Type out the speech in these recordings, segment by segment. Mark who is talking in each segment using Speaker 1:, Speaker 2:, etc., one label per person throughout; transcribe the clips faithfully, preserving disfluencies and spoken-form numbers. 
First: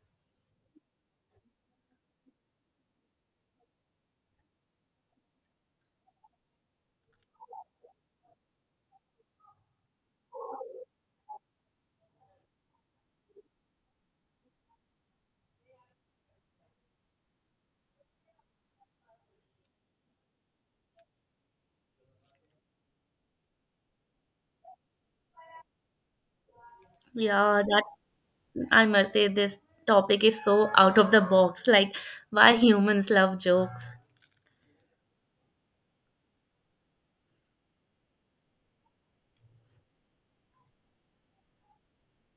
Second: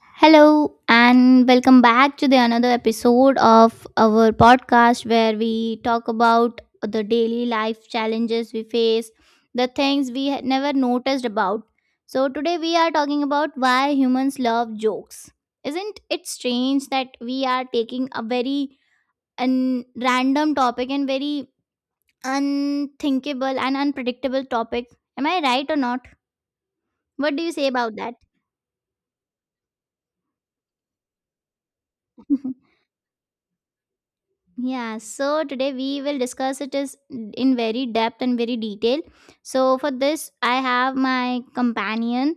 Speaker 1: Hello and welcome back to the another episode of our podcast where we talk about the daily life challenges we face, the things we had never noticed about. So today we are talking about why humans love jokes. Isn't it strange that we are taking a very un- random topic and very unthinkable and unpredictable topic? Am I right or not? What do you
Speaker 2: Yeah,
Speaker 1: say about
Speaker 2: that's,
Speaker 1: that?
Speaker 2: I must say, this topic is so out of the box. Like, why humans love jokes.
Speaker 1: Yeah, so today we will discuss it is in very depth and very detail. So for this, I have my companion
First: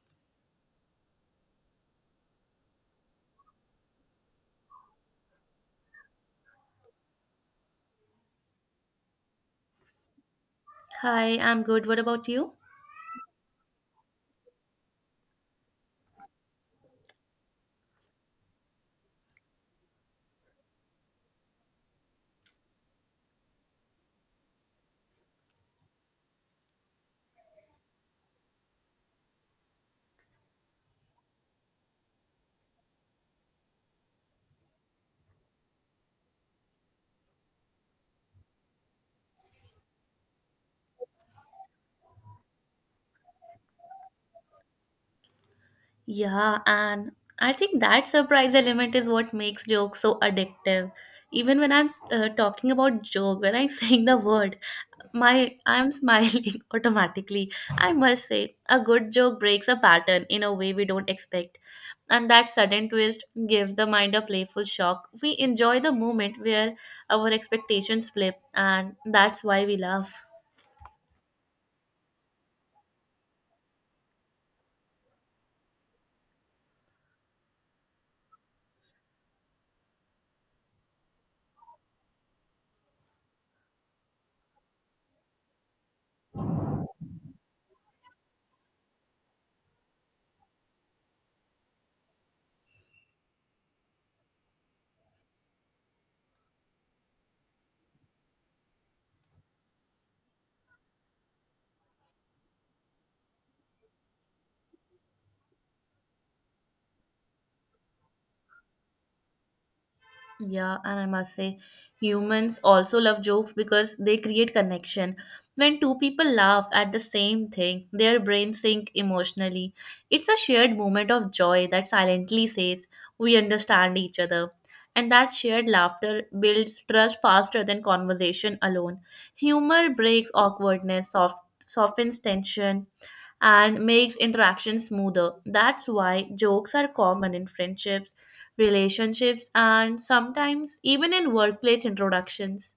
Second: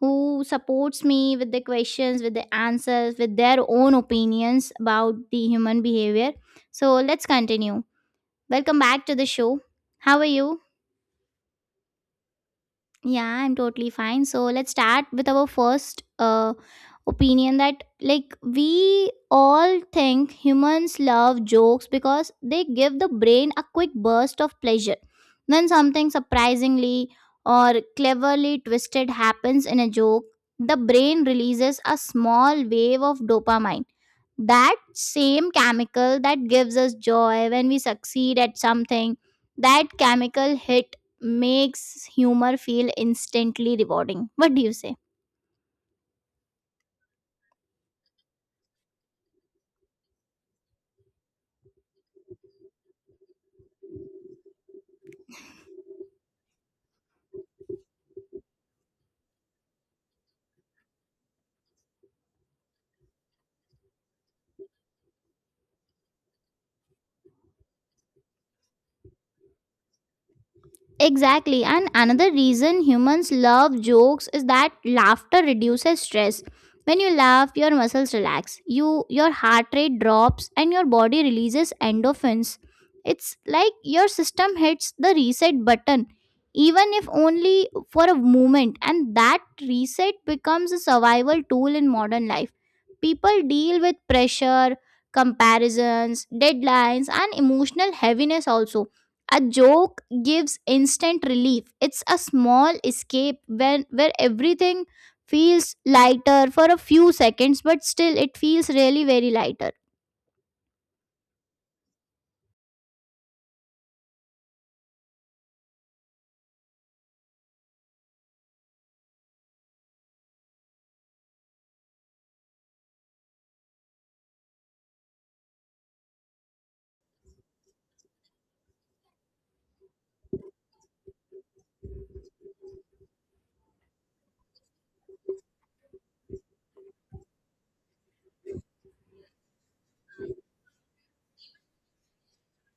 Speaker 1: who supports me with the questions, with the answers, with their own opinions about the human behavior. So let's continue. Welcome back to the show. How are you?
Speaker 2: Hi, I'm good. What about you?
Speaker 1: Yeah, I'm totally fine. So let's start with our first uh, opinion that, like, we all think humans love jokes because they give the brain a quick burst of pleasure when something surprisingly or cleverly twisted happens in a joke, the brain releases a small wave of dopamine, that same chemical that gives us joy when we succeed at something. That chemical hit makes humor feel instantly rewarding. What do you say?
Speaker 2: Yeah, and I think that surprise element is what makes jokes so addictive. Even when I'm uh, talking about joke, when I'm saying the word, my I'm smiling automatically. I must say a good joke breaks a pattern in a way we don't expect, and that sudden twist gives the mind a playful shock. We enjoy the moment where our expectations flip, and that's why we laugh.
Speaker 1: Exactly. And another reason humans love jokes is that laughter reduces stress. When you laugh, your muscles relax. You your heart rate drops and your body releases endorphins. It's like your system hits the reset button, even if only for a moment, and that reset becomes a survival tool in modern life. People deal with pressure, comparisons, deadlines and emotional heaviness also. A joke gives instant relief. It's a small escape when where everything feels lighter for a few seconds, but still it feels really very lighter.
Speaker 2: Yeah, and I must say, humans also love jokes because they create connection. When two people laugh at the same thing, their brains sink emotionally. It's a shared moment of joy that silently says, we understand each other. And that shared laughter builds trust faster than conversation alone. Humor breaks awkwardness, soft, softens tension, and makes interaction smoother. That's why jokes are common in friendships, relationships, and sometimes even in workplace introductions.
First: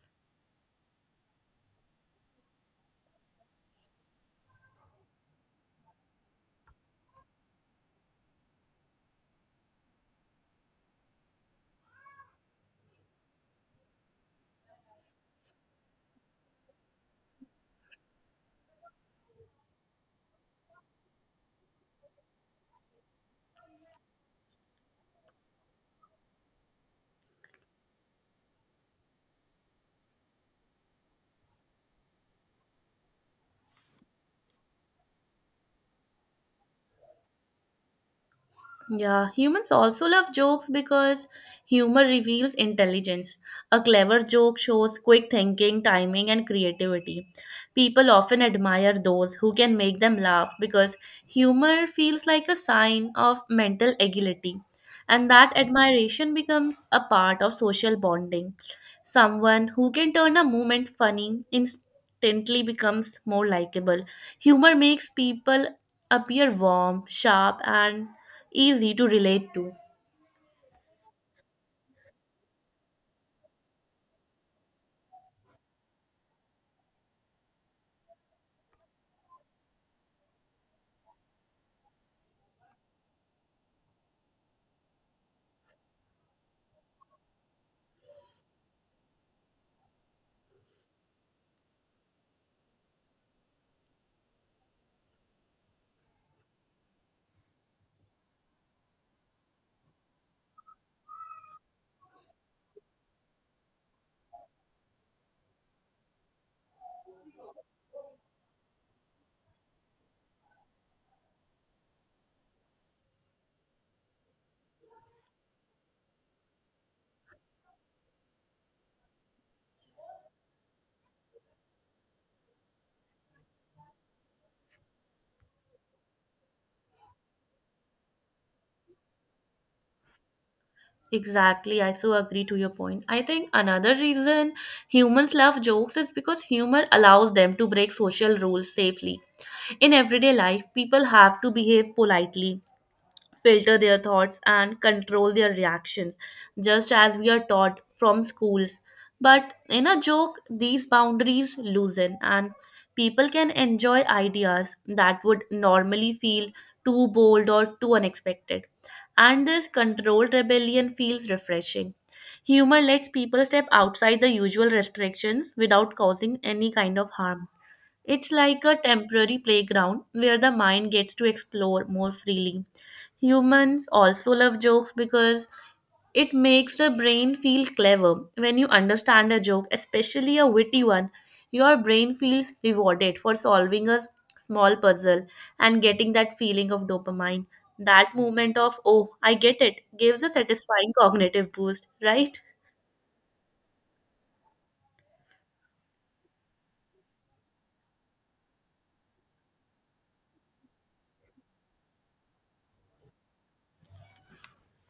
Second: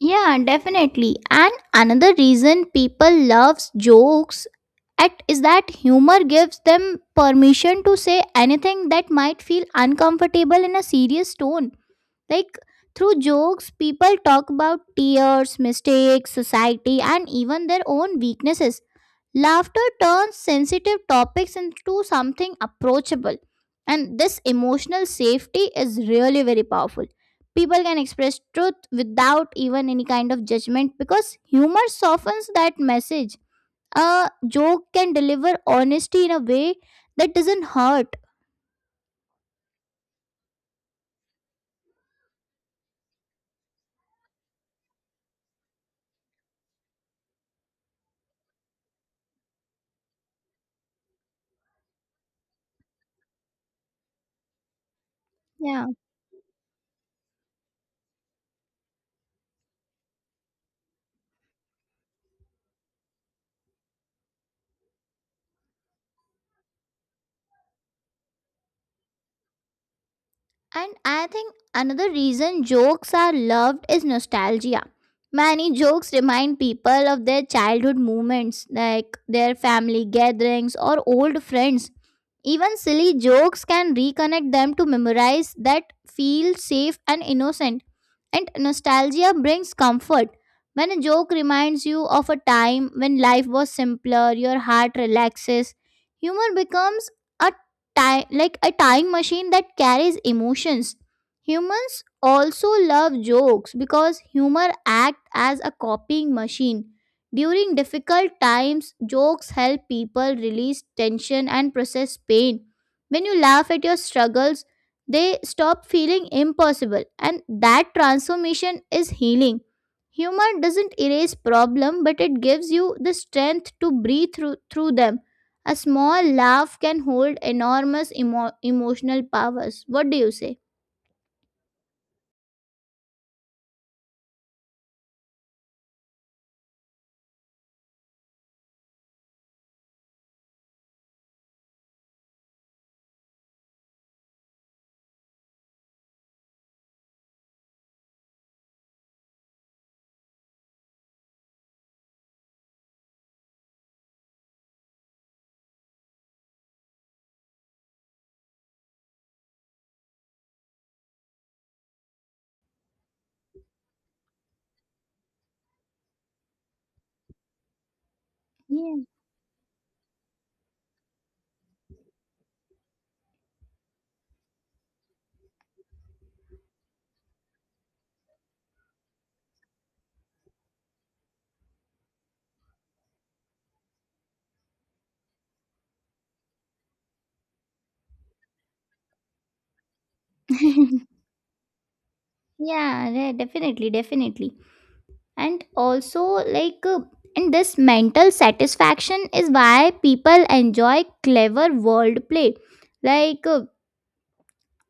Speaker 1: Yeah, definitely. And another reason people loves jokes at is that humor gives them permission to say anything that might feel uncomfortable in a serious tone. Like, through jokes, people talk about tears, mistakes, society, and even their own weaknesses. Laughter turns sensitive topics into something approachable, and this emotional safety is really very powerful. People can express truth without even any kind of judgment because humor softens that message. A joke can deliver honesty in a way that doesn't hurt.
Speaker 2: Yeah, humans also love jokes because humor reveals intelligence. A clever joke shows quick thinking, timing, and creativity. People often admire those who can make them laugh because humor feels like a sign of mental agility, and that
Speaker 1: Yeah.
Speaker 2: admiration becomes a part of social bonding. Someone who can turn a moment funny instantly becomes more likable. Humor makes people appear warm, sharp, and easy to relate to.
Speaker 1: And I think another reason jokes are loved is nostalgia. Many jokes remind people of their childhood moments, like their family gatherings or old friends. Even silly jokes can reconnect them to memorize that feel safe and innocent. And nostalgia brings comfort. When a joke reminds you of a time when life was simpler, your heart relaxes. Humor becomes a time like a time machine that carries emotions. Humans also love jokes because humor acts as a copying machine. During difficult times, jokes help people release tension and process pain. When you laugh at your struggles, they stop feeling impossible, and that transformation is healing. Humor doesn't erase problem, but it gives you the strength to breathe through, through them. A small laugh can hold enormous emo- emotional powers. What do you say?
Speaker 2: Exactly, I so agree to your point. I think another reason humans love jokes is because humor allows them to break social rules safely. In everyday life, people have to behave politely, filter their thoughts, and control their reactions, just as we are taught from schools. But in a joke, these boundaries loosen, and people can enjoy ideas that would normally feel too bold or too unexpected. And this controlled rebellion feels refreshing. Humor lets people step outside the usual restrictions without causing any kind of harm. It's like a
Speaker 1: Yeah.
Speaker 2: temporary playground where the mind gets to explore more freely. Humans also love jokes because it makes the brain feel clever. When you understand a joke, especially a witty one, your brain feels rewarded for solving a s- small puzzle and getting that feeling of dopamine. That moment of, oh, I get it, gives a satisfying cognitive boost, right?
Speaker 1: Yeah, yeah, definitely, definitely. And also, like, uh, and this mental satisfaction is why people enjoy clever wordplay. Like, uh,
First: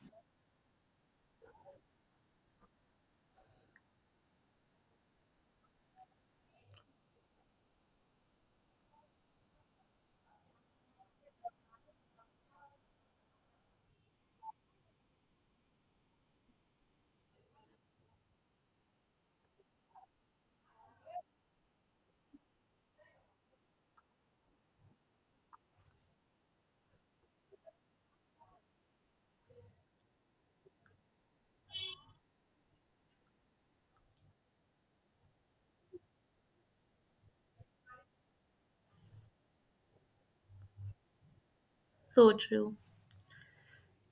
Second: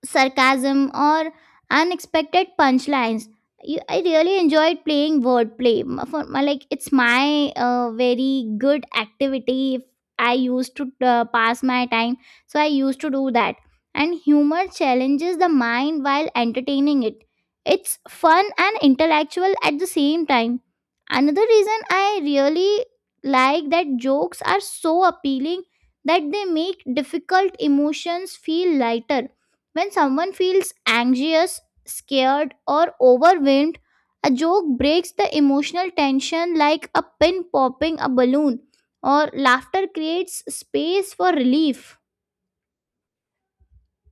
Speaker 1: sarcasm, or unexpected punchlines. You, I really enjoyed playing wordplay. M- For my, like, it's my uh, very good activity. If I used to uh, pass my time, so I used to do that. And humor challenges the mind while entertaining it. It's fun and intellectual at the same time. Another reason I really like that jokes are so appealing that they make difficult emotions feel lighter. When someone feels anxious, scared, or overwhelmed, a joke breaks the emotional tension like a pin popping a balloon, or laughter creates space for relief.
Speaker 2: So true.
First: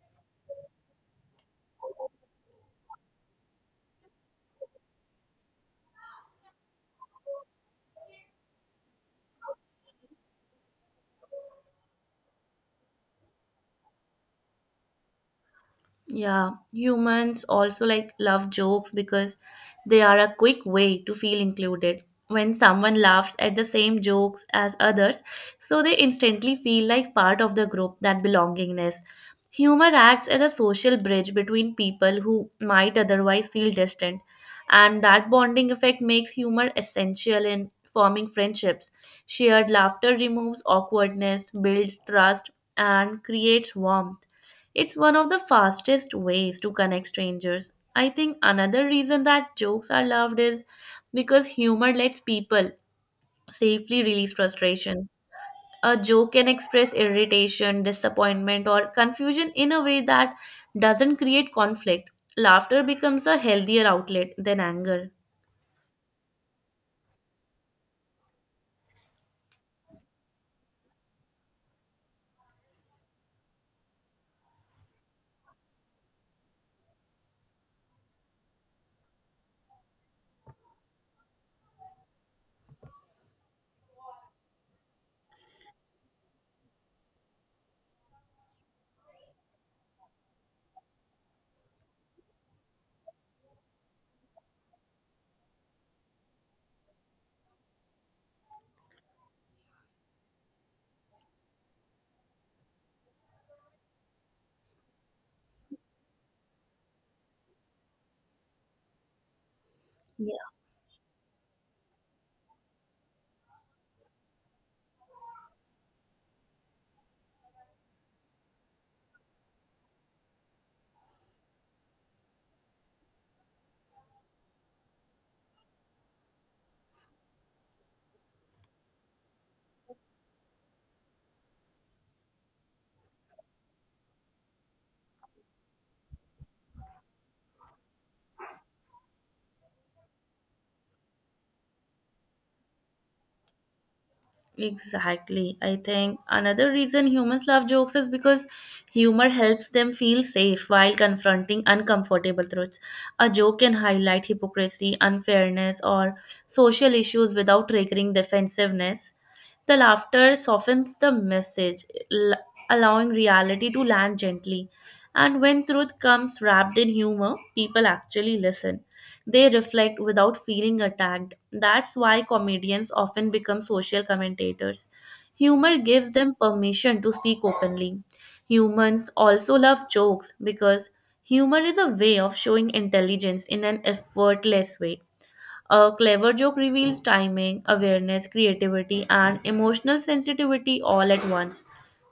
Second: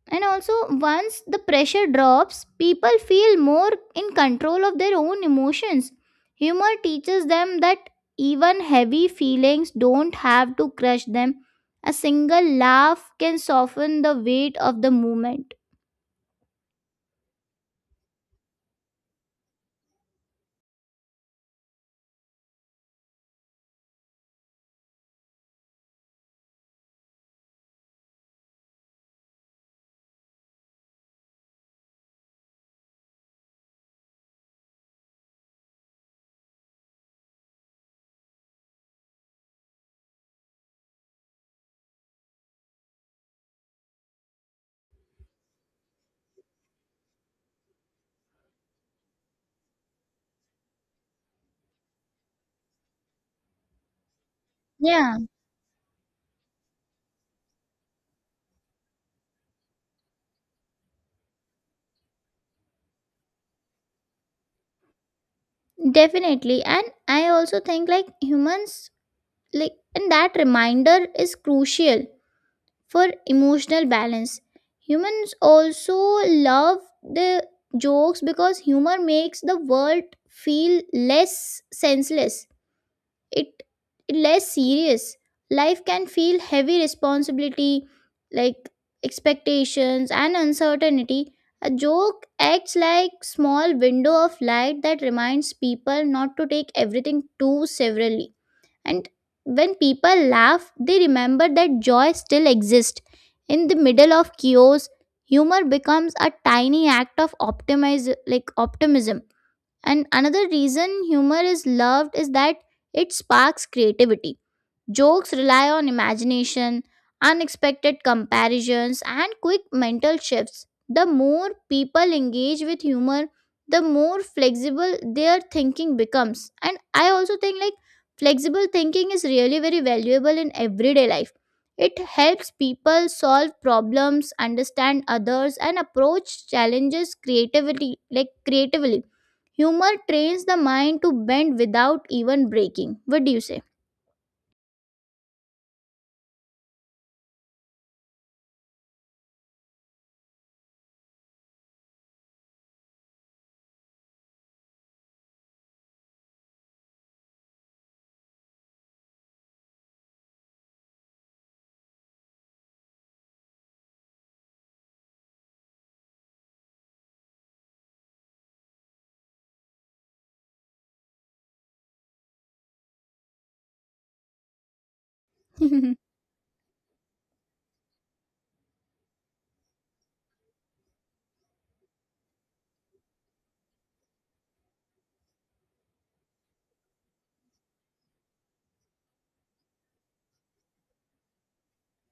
Speaker 1: And also, once the pressure drops, people feel more in control of their own emotions. Humor teaches them that even heavy feelings don't have to crush them. A single laugh can soften the weight of the moment.
Speaker 2: Yeah, humans also like love jokes because they are a quick way to feel included. When someone laughs at the same jokes as others, so they instantly feel like part of the group, that belongingness. Humor acts as a social bridge between people who might otherwise feel distant, and that bonding effect makes humor essential in forming friendships. Shared laughter removes awkwardness, builds trust, and creates warmth. It's one of the fastest ways to connect strangers. I think another reason that jokes are loved is because humor lets people safely release
Speaker 1: Yeah.
Speaker 2: frustrations. A joke can express irritation, disappointment, or confusion in a way that doesn't create conflict. Laughter becomes a healthier outlet than anger.
Speaker 1: Definitely. And I also think like humans like and that reminder is crucial for emotional balance. Humans also love the jokes because humor makes the world feel less senseless, it less serious. Life can feel heavy responsibility, like expectations and uncertainty. A joke acts like small window of light that reminds people not to take everything too severely, and when people laugh they remember that joy still exists in the middle of chaos. Humor becomes a tiny act of optimize like optimism. And another reason humor is loved is that it sparks creativity. Jokes rely on imagination, unexpected comparisons, and quick mental shifts. The more people engage with humor, the more flexible their thinking becomes. And I also think like flexible thinking is really very valuable in everyday life. It helps people solve problems, understand others, and approach challenges creativity like creatively. Humor trains the mind to bend without even breaking. What do you say?
Speaker 2: Exactly. I think another reason humans love jokes is because humor helps them feel safe while confronting uncomfortable truths. A joke can highlight hypocrisy, unfairness, or social issues without triggering defensiveness. The laughter softens the message, l- allowing reality to land gently. And when truth comes wrapped in humor, people actually listen. They reflect without feeling attacked. That's why comedians often become social commentators. Humor gives them permission to speak openly. Humans also love jokes because humor is a way of showing intelligence in an effortless way. A clever joke reveals timing, awareness, creativity, and emotional sensitivity all at once.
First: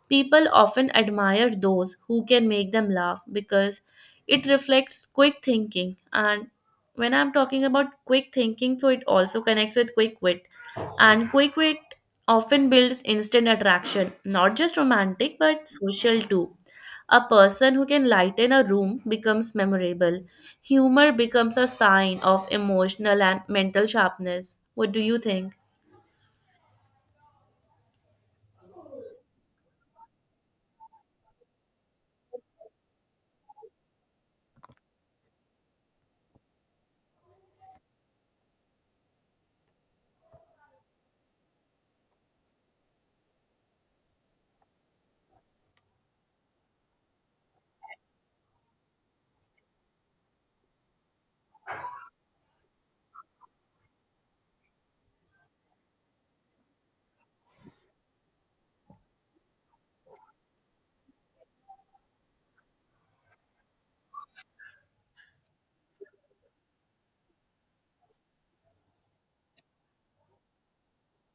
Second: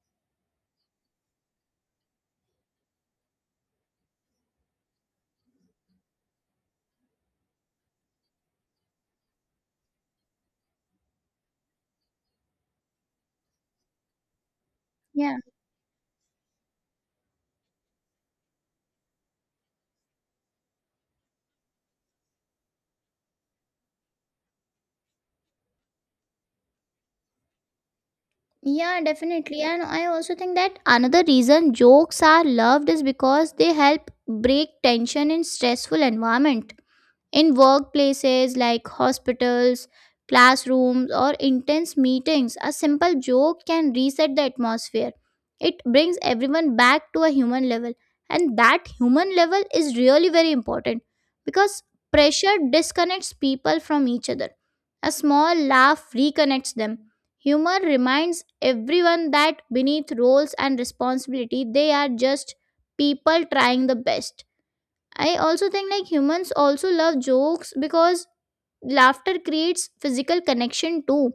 Speaker 2: People often admire those who can make them laugh because it reflects quick thinking. And when I'm talking about quick thinking, so it also connects with quick wit. And quick wit often builds instant attraction, not just romantic
Speaker 1: Yeah.
Speaker 2: but social too. A person who can lighten a room becomes memorable. Humor becomes a sign of emotional and mental sharpness. What do you think?
Speaker 1: Yeah, definitely. And I also think that another reason jokes are loved is because they help break tension in stressful environment. In workplaces like hospitals, classrooms, or intense meetings, a simple joke can reset the atmosphere. It brings everyone back to a human level, and that human level is really very important because pressure disconnects people from each other. A small laugh reconnects them. Humor reminds everyone that beneath roles and responsibility, they are just people trying the best. I also think like humans also love jokes because laughter creates physical connection too.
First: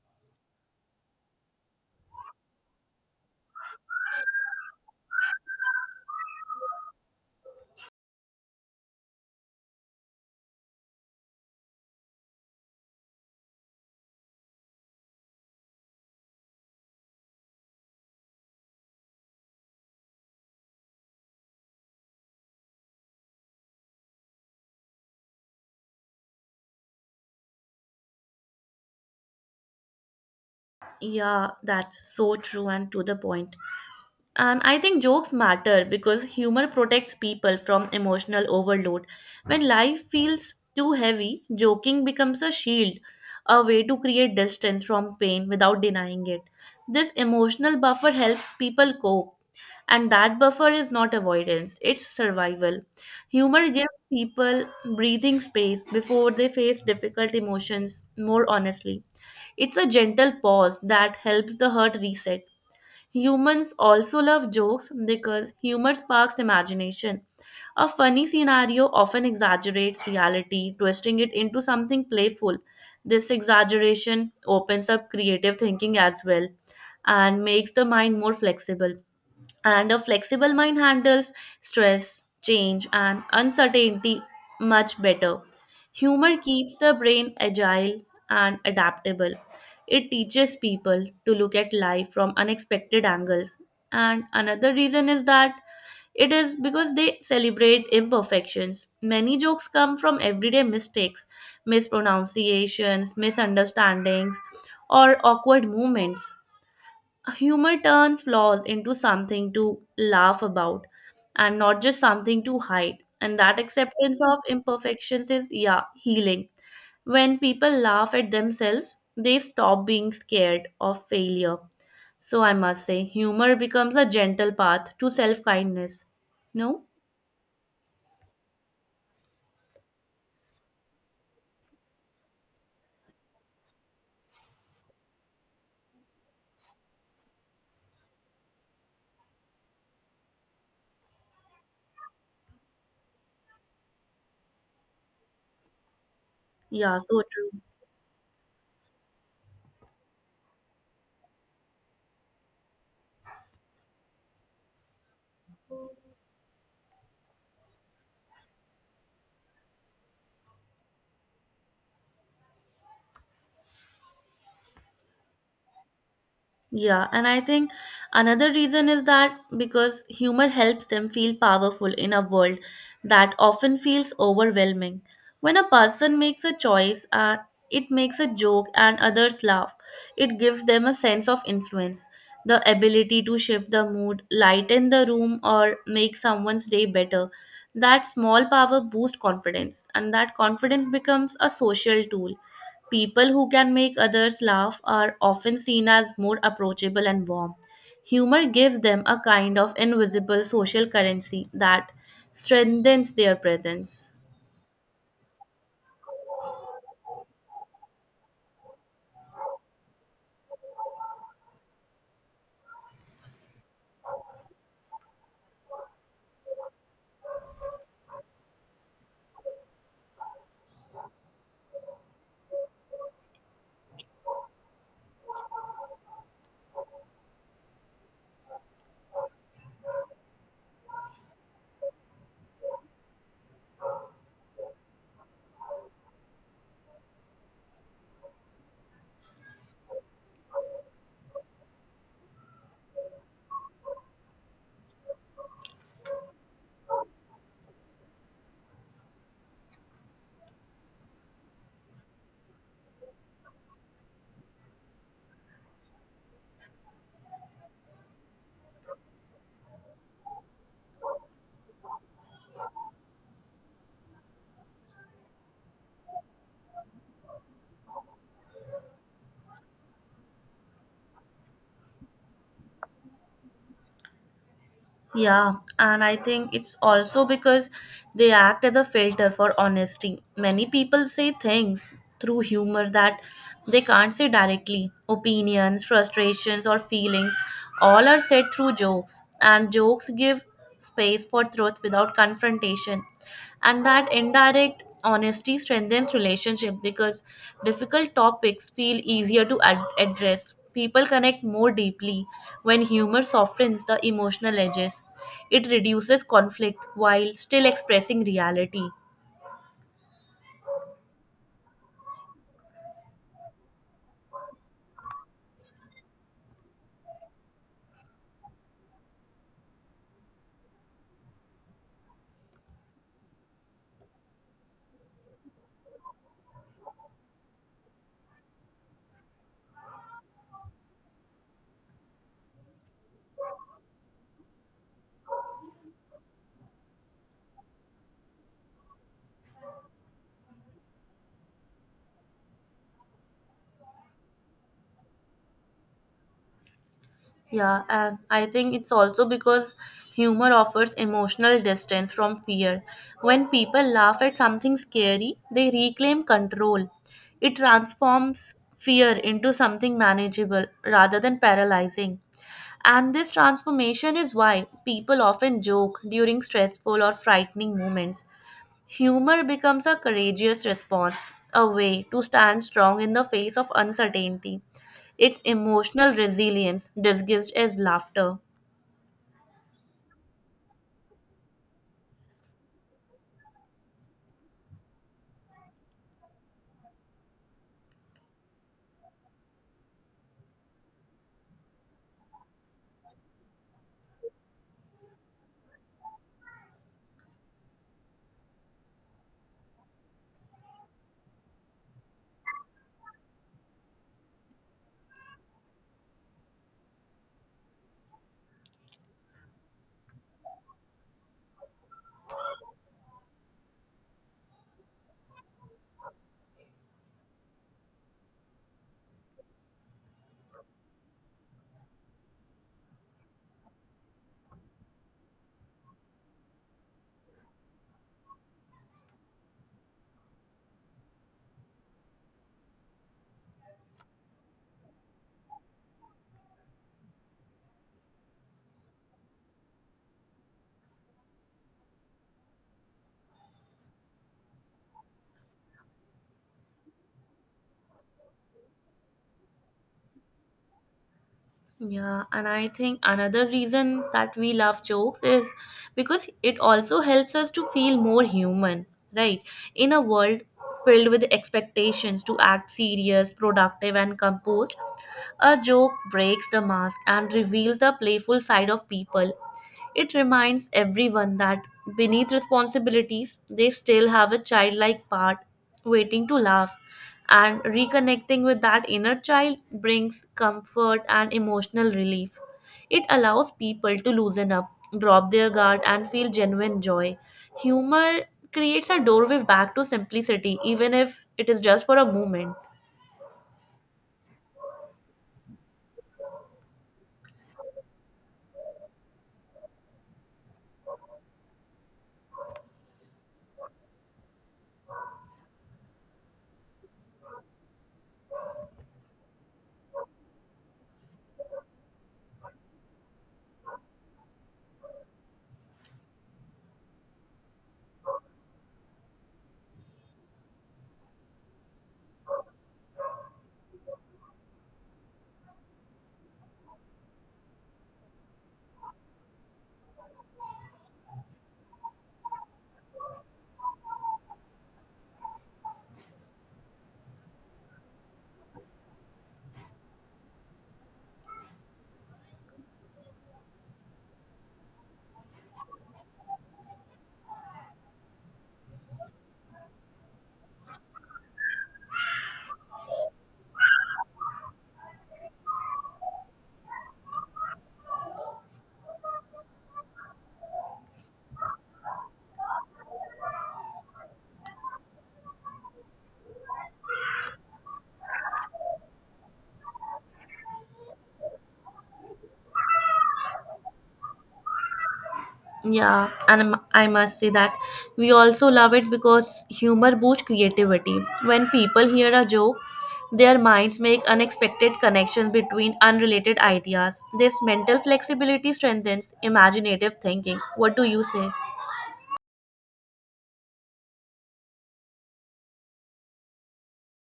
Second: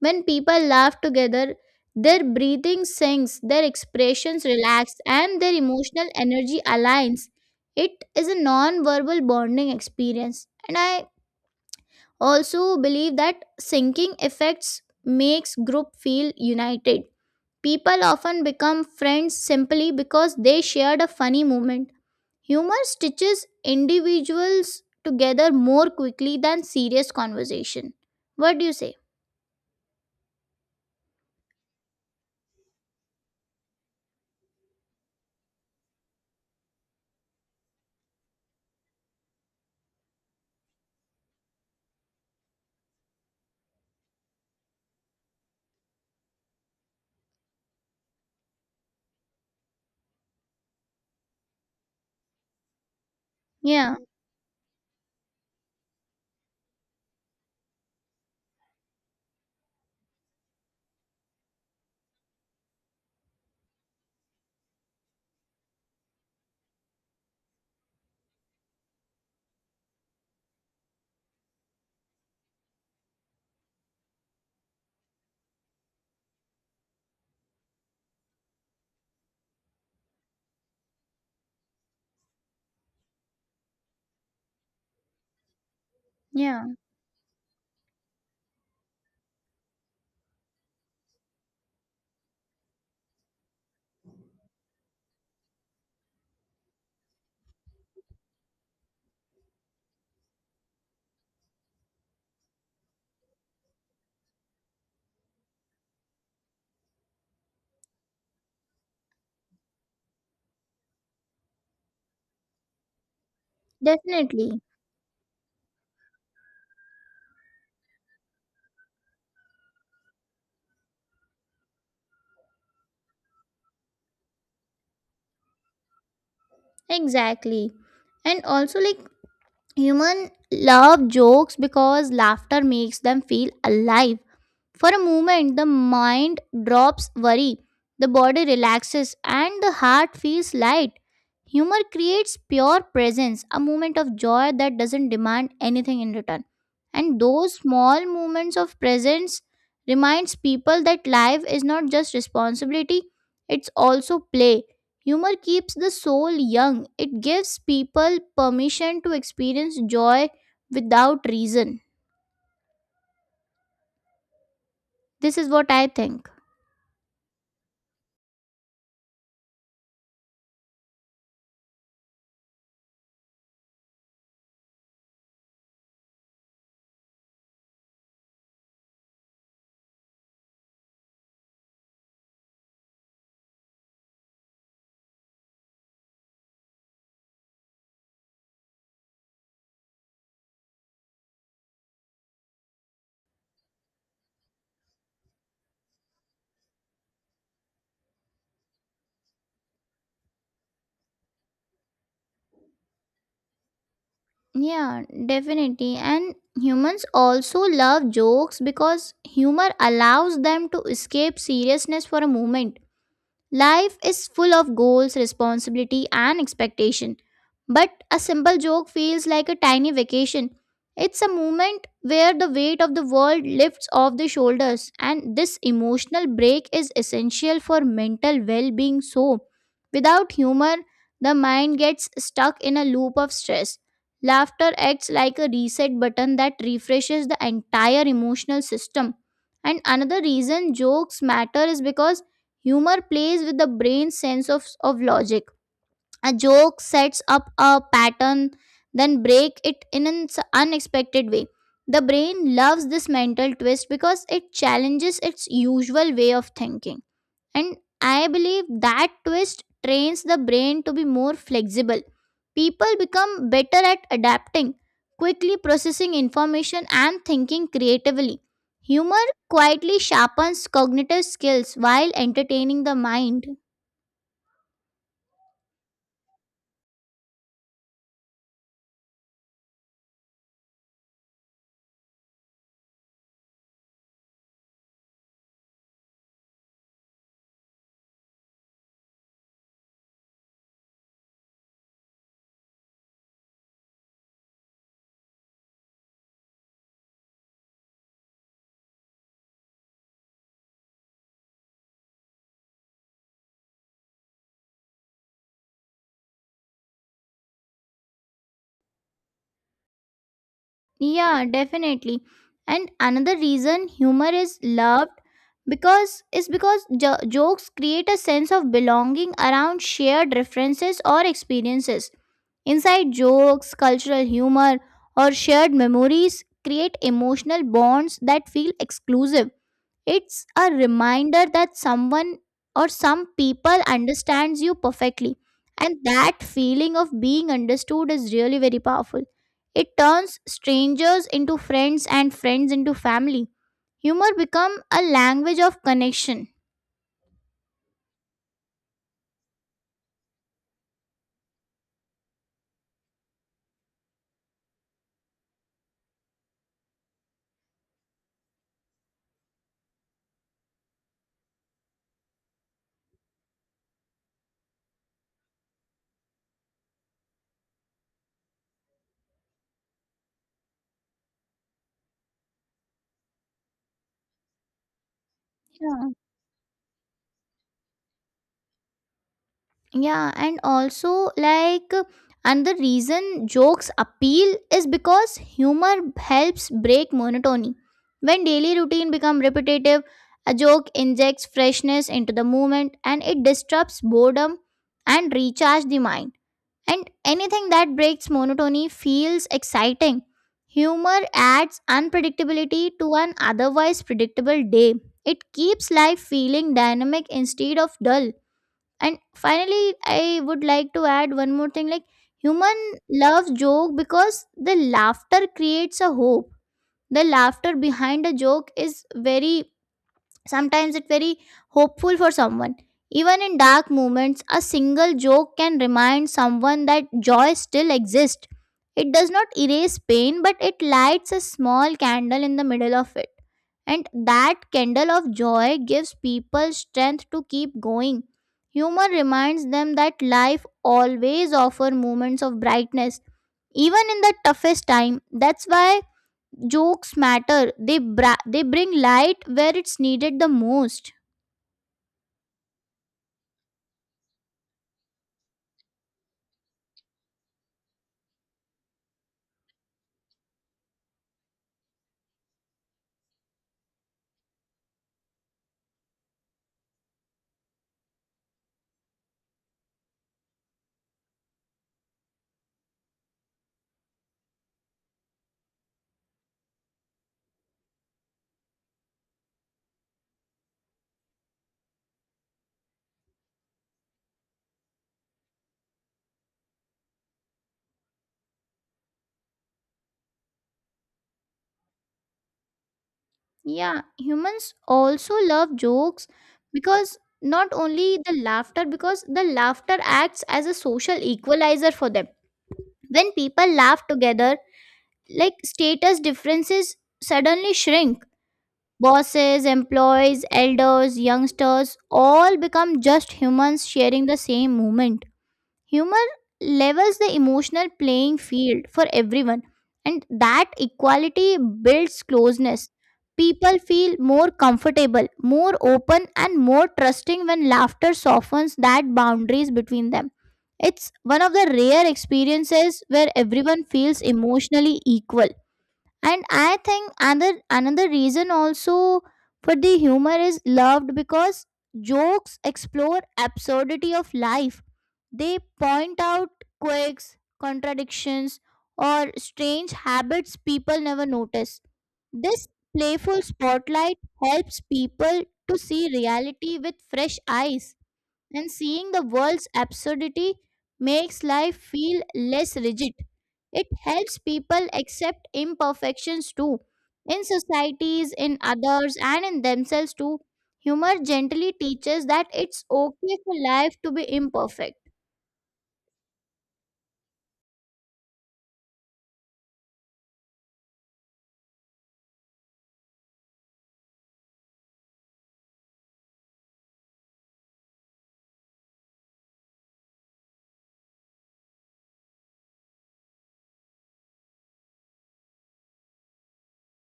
Speaker 1: When people laugh together, their breathing sinks, their expressions relax, and their emotional energy aligns. It is a non verbal bonding experience. And I also believe that syncing effects makes group feel united. People often become friends simply because they shared a funny moment. Humor stitches individuals together more quickly than serious conversation. What do you say?
Speaker 2: Yeah, that's so true and to the point. And I think jokes matter because humor protects people from emotional overload. When life feels too heavy, joking becomes a shield, a way to create distance from pain without denying it. This emotional buffer helps people cope, and that buffer is not avoidance, it's survival. Humor
Speaker 1: Yeah,
Speaker 2: gives people breathing space before they face difficult emotions more honestly. It's a gentle pause that helps the hurt reset. Humans also love jokes because humor sparks imagination. A funny scenario often exaggerates reality, twisting it into something playful. This exaggeration opens up creative thinking as well, and makes the mind more flexible, and a flexible mind handles stress, change, and uncertainty much better. Humor
Speaker 1: yeah,
Speaker 2: keeps the brain agile and adaptable. It teaches people to look at life from unexpected angles. And another reason is that it is because they celebrate imperfections. Many jokes come from everyday mistakes, mispronunciations, misunderstandings, or awkward moments. Humor turns flaws into something to laugh about and not just something to hide. And that acceptance of
Speaker 1: definitely.
Speaker 2: imperfections is, yeah, healing. When people laugh at themselves, they stop being scared of failure. So I must say, humor becomes a gentle path to self kindness. No?
Speaker 1: Exactly. And also, like, human love jokes because laughter makes them feel alive. For a moment, the mind drops worry, the body relaxes, and the heart feels light. Humor creates pure presence, a moment of joy that doesn't demand anything in return.
Speaker 2: Yeah,
Speaker 1: And
Speaker 2: so true.
Speaker 1: those small moments of presence reminds people that life is not just responsibility, it's also play. Humor keeps the soul young. It gives people permission to experience joy without reason. This is what I think.
Speaker 2: Yeah, and I think another reason is that because humor helps them feel powerful in a world that often feels overwhelming. When a person makes a choice, uh, it makes a joke and others laugh. It gives them a sense of influence, the ability to shift the mood, lighten the room, or make someone's day better. That small power boosts confidence, and that confidence becomes a social tool. People who can make others laugh are often seen as more approachable and warm. Humor gives them a kind of invisible social currency that strengthens their presence.
Speaker 1: Yeah, definitely. And humans also love jokes because humor allows them to escape seriousness for a moment. Life is full of goals, responsibility, and expectation. But a simple joke feels like a tiny vacation. It's a moment where the weight of the world lifts off the shoulders, and this emotional break is essential for mental well being. So, without humor, the mind gets stuck in a loop of stress. Laughter acts like a reset button that refreshes the entire emotional system. And another reason jokes matter is because humor plays with the brain's sense of, of logic. A joke sets up a pattern, then break it in an s- unexpected way. The brain loves this mental twist because it challenges its usual way of thinking. And I believe that twist trains the brain to be more flexible. People become better at adapting, quickly processing information, and thinking creatively. Humor quietly sharpens cognitive skills while entertaining the mind.
Speaker 2: Yeah, and I think it's also because they act as a filter for honesty. Many people say things through humor that they can't say directly. Opinions, frustrations, or feelings all are said through jokes, and jokes give space for truth without confrontation. And that indirect honesty strengthens relationship because difficult topics feel easier to ad- address. People connect more deeply when humor softens the emotional edges. It reduces conflict while still expressing reality.
Speaker 1: Yeah, definitely. And another reason humor is loved because is because jo- jokes create a sense of belonging around shared references or experiences. Inside jokes, cultural humor, or shared memories create emotional bonds that feel exclusive. It's a reminder that someone or some people understands you perfectly. And that feeling of being understood is really very powerful. It turns strangers into friends and friends into family. Humor become a language of connection.
Speaker 2: Yeah, and I think it's also because humor offers emotional distance from fear. When people laugh at something scary, they reclaim control. It transforms fear into something manageable rather than paralyzing. And this transformation is why people often joke during stressful or frightening moments. Humor becomes a courageous response, a way to stand strong in the face of uncertainty. It's emotional resilience disguised as laughter.
Speaker 1: Yeah, and also like another reason jokes appeal is because humor helps break monotony. When daily routine become repetitive, a joke injects freshness into the movement and it disrupts boredom and recharge the mind. And anything that breaks monotony feels exciting. Humor adds unpredictability to an otherwise predictable day. It keeps life feeling dynamic instead of dull. And finally, I would like to add one more thing like human loves joke because the laughter creates a hope. The laughter behind a joke is very, sometimes it's very hopeful for someone. Even in dark moments a single joke can remind someone that joy still exists. It does not erase pain but it lights a small candle in the middle of it, and that candle of joy gives people strength to keep going. Humor reminds them that life always offers moments of brightness even in the toughest time. That's why jokes matter. They bra- they bring light where it's needed the most.
Speaker 2: Yeah, and I think another reason that we love jokes is because it also helps us to feel more human, right? In a world filled with expectations to act serious, productive, and composed, a joke breaks the mask and reveals the playful side of people. It reminds everyone that beneath responsibilities, they still have a childlike part waiting to laugh, and reconnecting with that inner child brings comfort and emotional relief. It allows people to loosen up, drop their guard, and feel genuine joy. Humor creates a doorway back to simplicity, even if it is just for a moment.
Speaker 1: Yeah, humans also love jokes because not only the laughter, because the laughter acts as a social equalizer for them. When people laugh together, like status differences suddenly shrink. Bosses, employees, elders, youngsters all become just humans sharing the same moment. Humor levels the emotional playing field for everyone, and that equality builds closeness. People feel more comfortable, more open, and more trusting when laughter softens that boundaries between them. It's one of the rare experiences where everyone feels emotionally equal. And I think another another reason also for the humor is loved because jokes explore absurdity of life. They point out quirks, contradictions, or strange habits people never notice. This playful spotlight helps people to see reality with fresh eyes, and seeing the world's absurdity makes life feel less rigid. It helps people accept imperfections too. In societies, in others, and in themselves too, humor gently teaches that it's okay for life to be imperfect.
Speaker 2: Yeah, and I'm- I must say that we also love it because humor boosts creativity. When people hear a joke, their minds make unexpected connections between unrelated ideas. This mental flexibility strengthens imaginative thinking. What do you say?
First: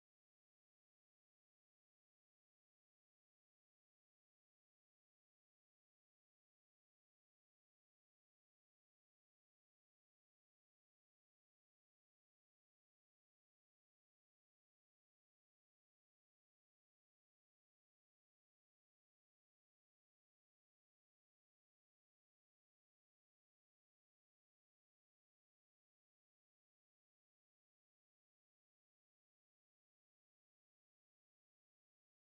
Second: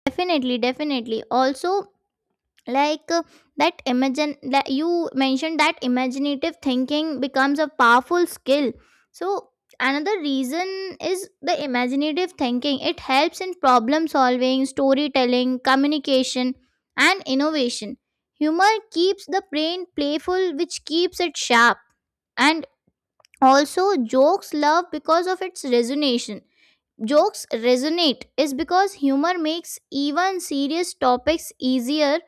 Speaker 1: Definitely, definitely. Also, like uh, that imagine that you mentioned that imaginative thinking becomes a powerful skill. So another reason is the imaginative thinking. It helps in problem solving, storytelling, communication, and innovation. Humor keeps the brain playful, which keeps it sharp. And also, jokes love because of its resonation jokes resonate is because humor makes even serious topics easier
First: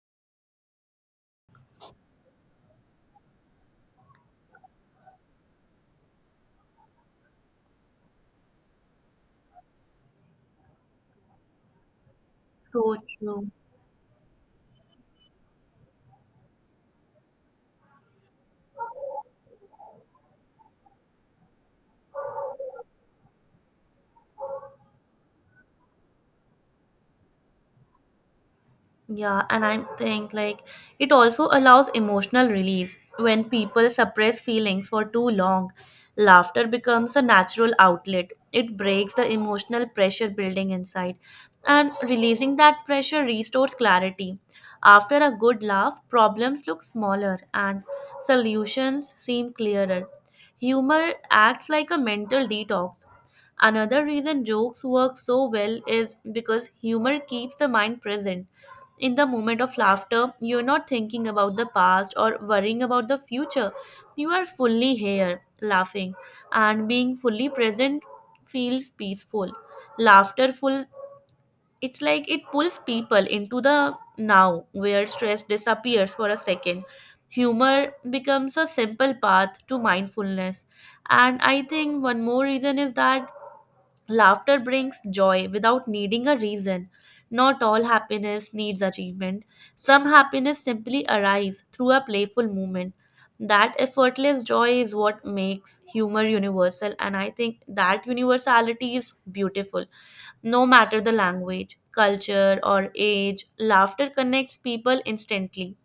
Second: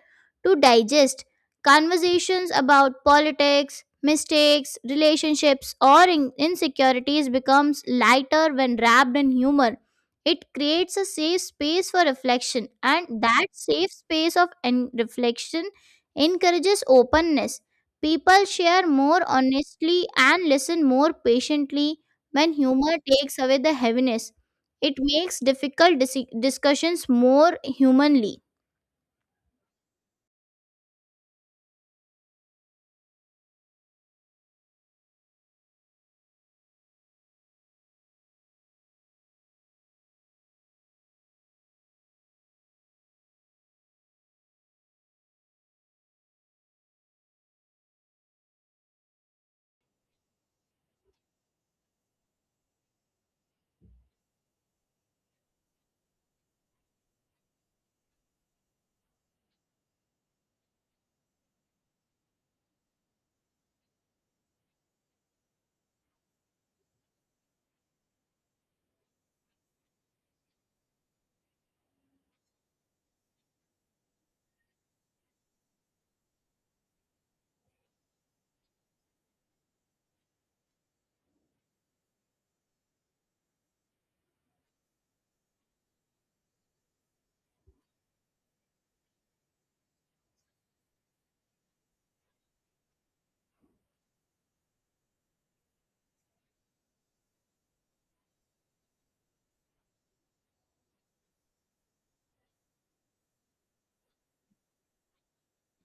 Speaker 1: to digest. Conversations about politics, mistakes, relationships or in- insecurities becomes lighter when wrapped in humor. It creates a safe space for reflection,
Speaker 2: So
Speaker 1: and that
Speaker 2: true.
Speaker 1: safe space of en- reflection encourages openness. People share more honestly and listen more patiently when humor takes away the heaviness. It makes difficult dis- discussions more humanly.
Speaker 2: Yeah, and I think like it also allows emotional release. When people suppress feelings for too long, laughter becomes a natural outlet. It breaks the emotional pressure building inside, and releasing that pressure restores clarity. After a good laugh, problems look smaller and solutions seem clearer. Humor acts like a mental detox. Another reason jokes work so well is because humor keeps the mind present. In the moment of laughter, you're not thinking about the past or worrying about the future. You are fully here, laughing, and being fully present feels peaceful. Laughterful, it's like it pulls people into the now where stress disappears for a second. Humor becomes a simple path to mindfulness. And I think one more reason is that laughter brings joy without needing a reason. Not all happiness needs achievement. Some happiness simply arrives through a playful moment. That effortless joy is what makes humor universal, and I think that universality is beautiful. No matter the language, culture, or age, laughter connects people instantly.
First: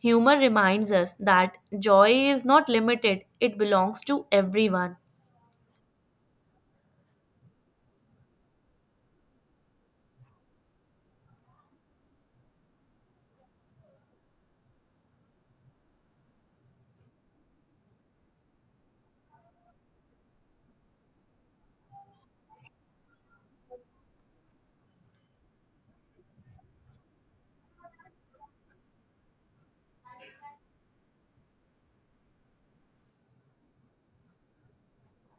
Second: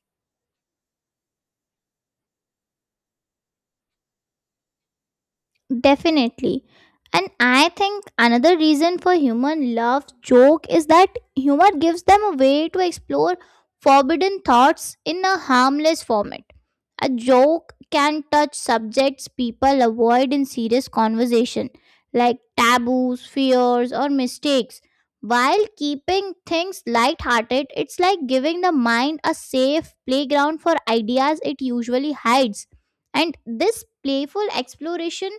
Speaker 2: Humor reminds us that joy is not limited, it belongs to everyone.
Speaker 1: Definitely. And I think another reason for human love joke is that humor gives them a way to explore forbidden thoughts in a harmless format. A joke can touch subjects people avoid in serious conversation, like taboos, fears, or mistakes. While keeping things lighthearted, it's like giving the mind a safe playground for ideas it usually hides. And this playful exploration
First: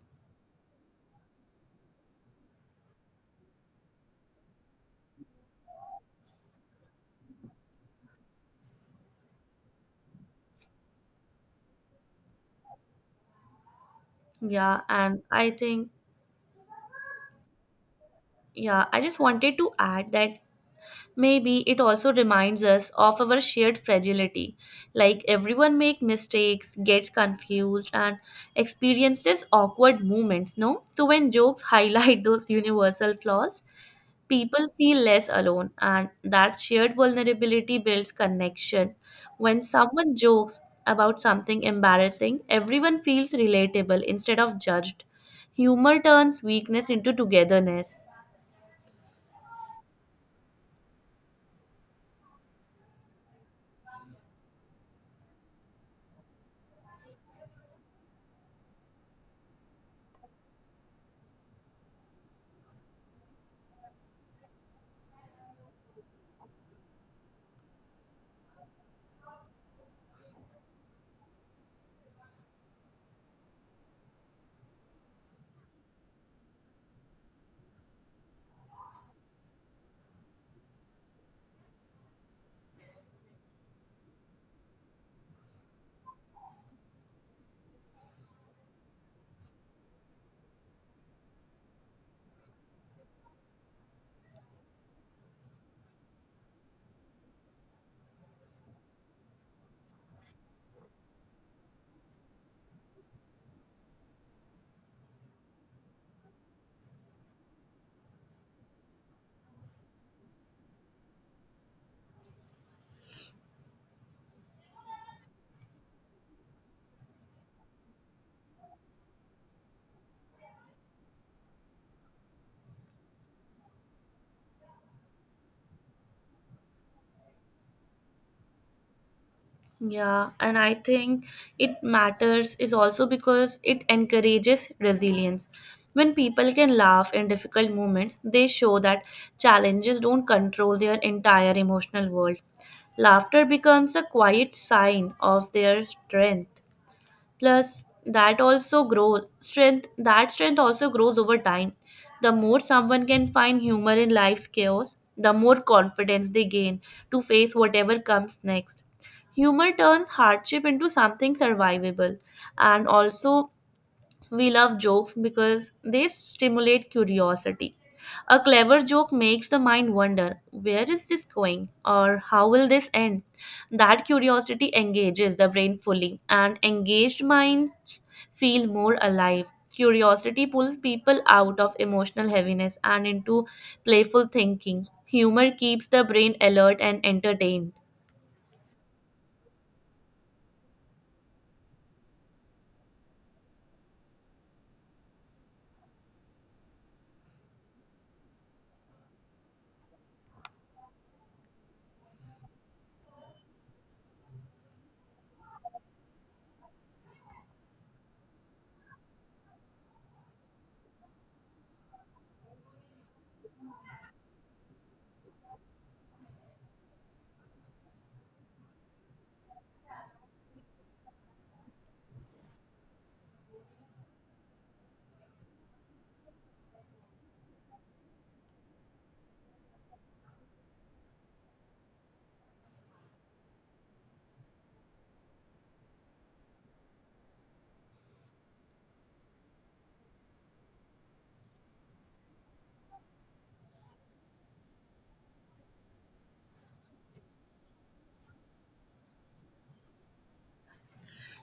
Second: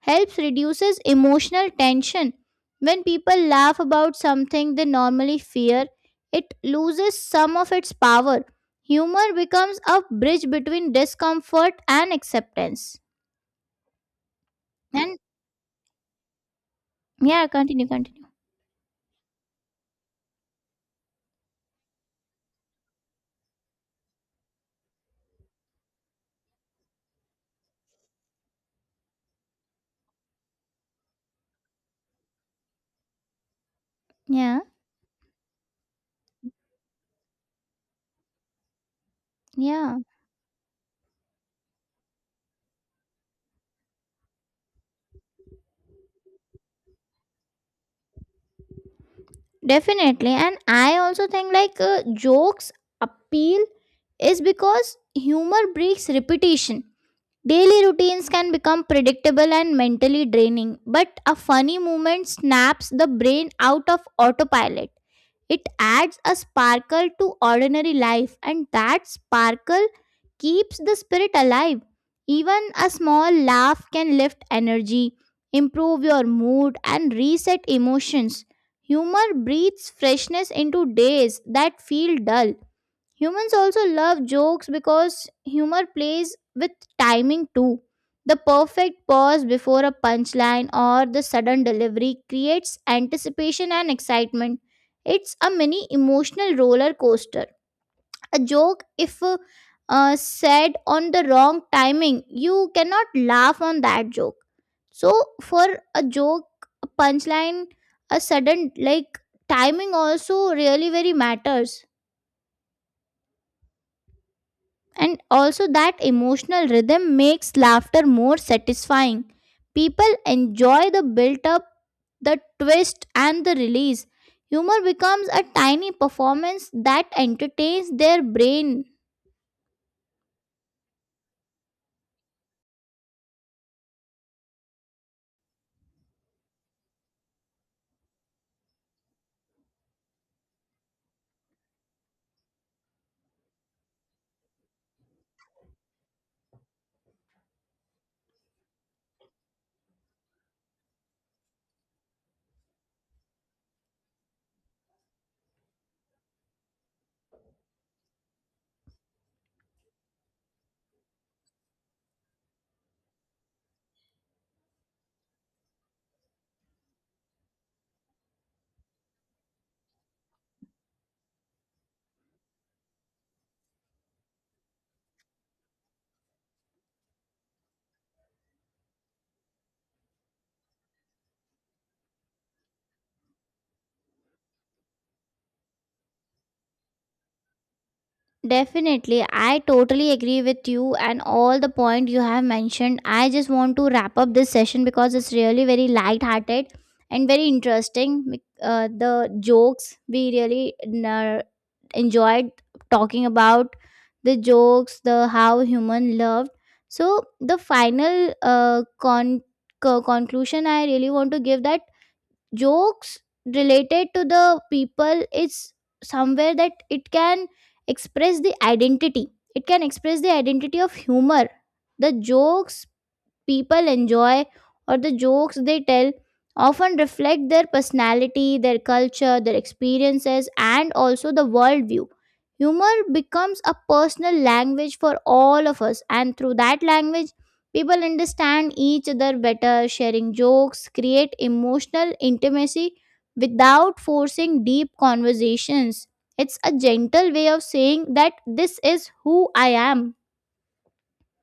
Speaker 1: helps reduces emotional tension. When people laugh about something they normally fear, it loses some of its power. Humor becomes a bridge between discomfort and acceptance.
Speaker 2: Yeah,
Speaker 1: And
Speaker 2: and I think
Speaker 1: yeah, continue continue
Speaker 2: Yeah, I just wanted to add that maybe it also reminds us of our shared fragility. Like everyone make mistakes, gets confused, and experiences awkward moments, no? So when jokes highlight those universal flaws,
Speaker 1: Yeah,
Speaker 2: people feel less alone, and that shared vulnerability builds connection. When
Speaker 1: yeah,
Speaker 2: someone jokes about something embarrassing, everyone feels relatable instead of judged. Humor turns weakness into togetherness.
Speaker 1: definitely. And I also think like uh, jokes appeal is because humor breaks repetition. Daily routines can become predictable and mentally draining, but a funny moment snaps the brain out of autopilot. It adds a sparkle to ordinary life, and that sparkle keeps the spirit alive. Even a small laugh can lift energy, improve your mood, and reset emotions. Humor breathes freshness into days that feel dull. Humans also love jokes because humor plays with timing too. The perfect pause before a punchline or the sudden delivery creates anticipation and excitement. It's a mini emotional roller coaster. A joke, if uh, uh, said on the wrong timing, you cannot laugh on that joke. So, for a joke, a punchline, a sudden like timing also really very matters. And also, that emotional rhythm makes laughter more satisfying. People enjoy the built up, the twist, and the release. Humor becomes a tiny performance that entertains their brain.
Speaker 2: Yeah, and I think it matters is also because it encourages resilience. When people can laugh in difficult moments, they show that challenges don't control their entire emotional world. Laughter becomes a quiet sign of their strength. Plus that also grows strength that strength also grows over time. The more someone can find humor in life's chaos, the more confidence they gain to face whatever comes next. Humor turns hardship into something survivable. And also, we love jokes because they stimulate curiosity. A clever joke makes the mind wonder, where is this going, or how will this end? That curiosity engages the brain fully, and engaged minds feel more alive. Curiosity pulls people out of emotional heaviness and into playful thinking. Humor keeps the brain alert and entertained.
Speaker 1: Definitely, I totally agree with you and all the point you have mentioned. I just want to wrap up this session because it's really very light-hearted and very interesting. Mic- Uh, the jokes we really uh, enjoyed talking about the jokes, the how human loved. So the final uh, con- co- conclusion I really want to give that jokes related to the people is somewhere that it can express the identity. It can express the identity of humor. The jokes people enjoy or the jokes they tell often reflect their personality, their culture, their experiences, and also the worldview. Humor becomes a personal language for all of us, and through that language, people understand each other better, sharing jokes, create emotional intimacy without forcing deep conversations. It's a gentle way of saying that this is who I am.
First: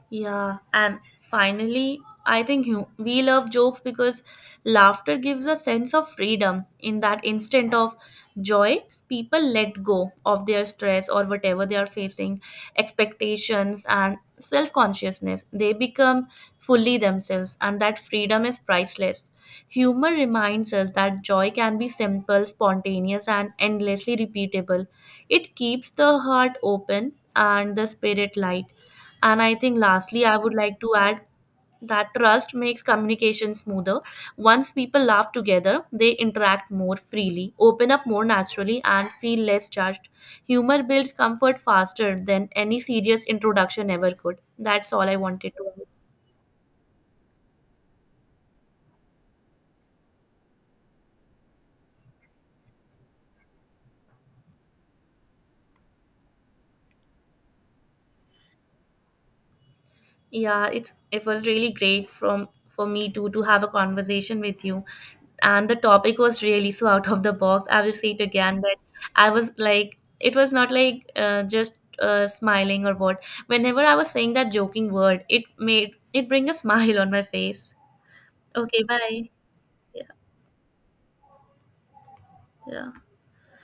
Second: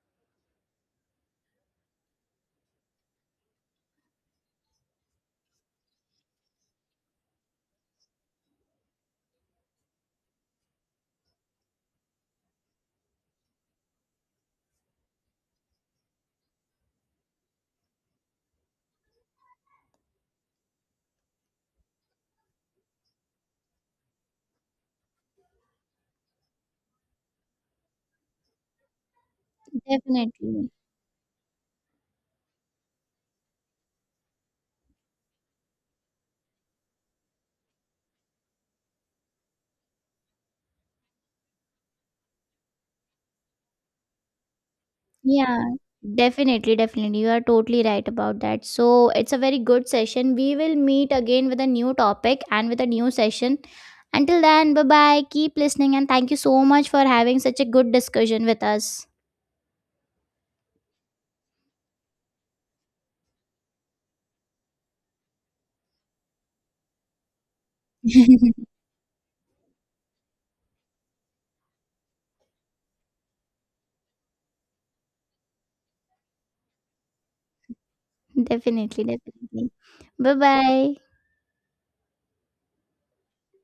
Speaker 2: Yeah, and finally, I think hu- we love jokes because laughter gives a sense of freedom. In that instant of joy, people let go of their stress or whatever they are facing, expectations, and self consciousness. They become fully themselves, and that freedom is priceless. Humor reminds us that joy can be simple, spontaneous, and endlessly repeatable. It keeps the heart open and the spirit light, and I think lastly, I would
Speaker 1: Definitely.
Speaker 2: like to add that trust makes communication smoother. Once people laugh together, they interact more freely, open up more naturally, and feel less judged. Humor builds comfort faster than any serious introduction ever could. That's all I wanted
Speaker 1: Yeah,
Speaker 2: to.
Speaker 1: definitely, definitely. You are totally right about that. So it's a very good session. We will meet again with a new topic and with a new session. Until then, bye bye. Keep listening and thank you so much for having such a good discussion with us.
Speaker 2: Yeah, it's it was really great from for me too to have a conversation with you. And the topic was really so out of the box. I will say it again that I was like, it was not like uh, just uh, smiling or what. Whenever I was saying that joking word, it made it bring a smile on my face. Okay,
Speaker 1: Definitely,
Speaker 2: bye.
Speaker 1: definitely.
Speaker 2: Yeah,
Speaker 1: Bye bye.
Speaker 2: yeah.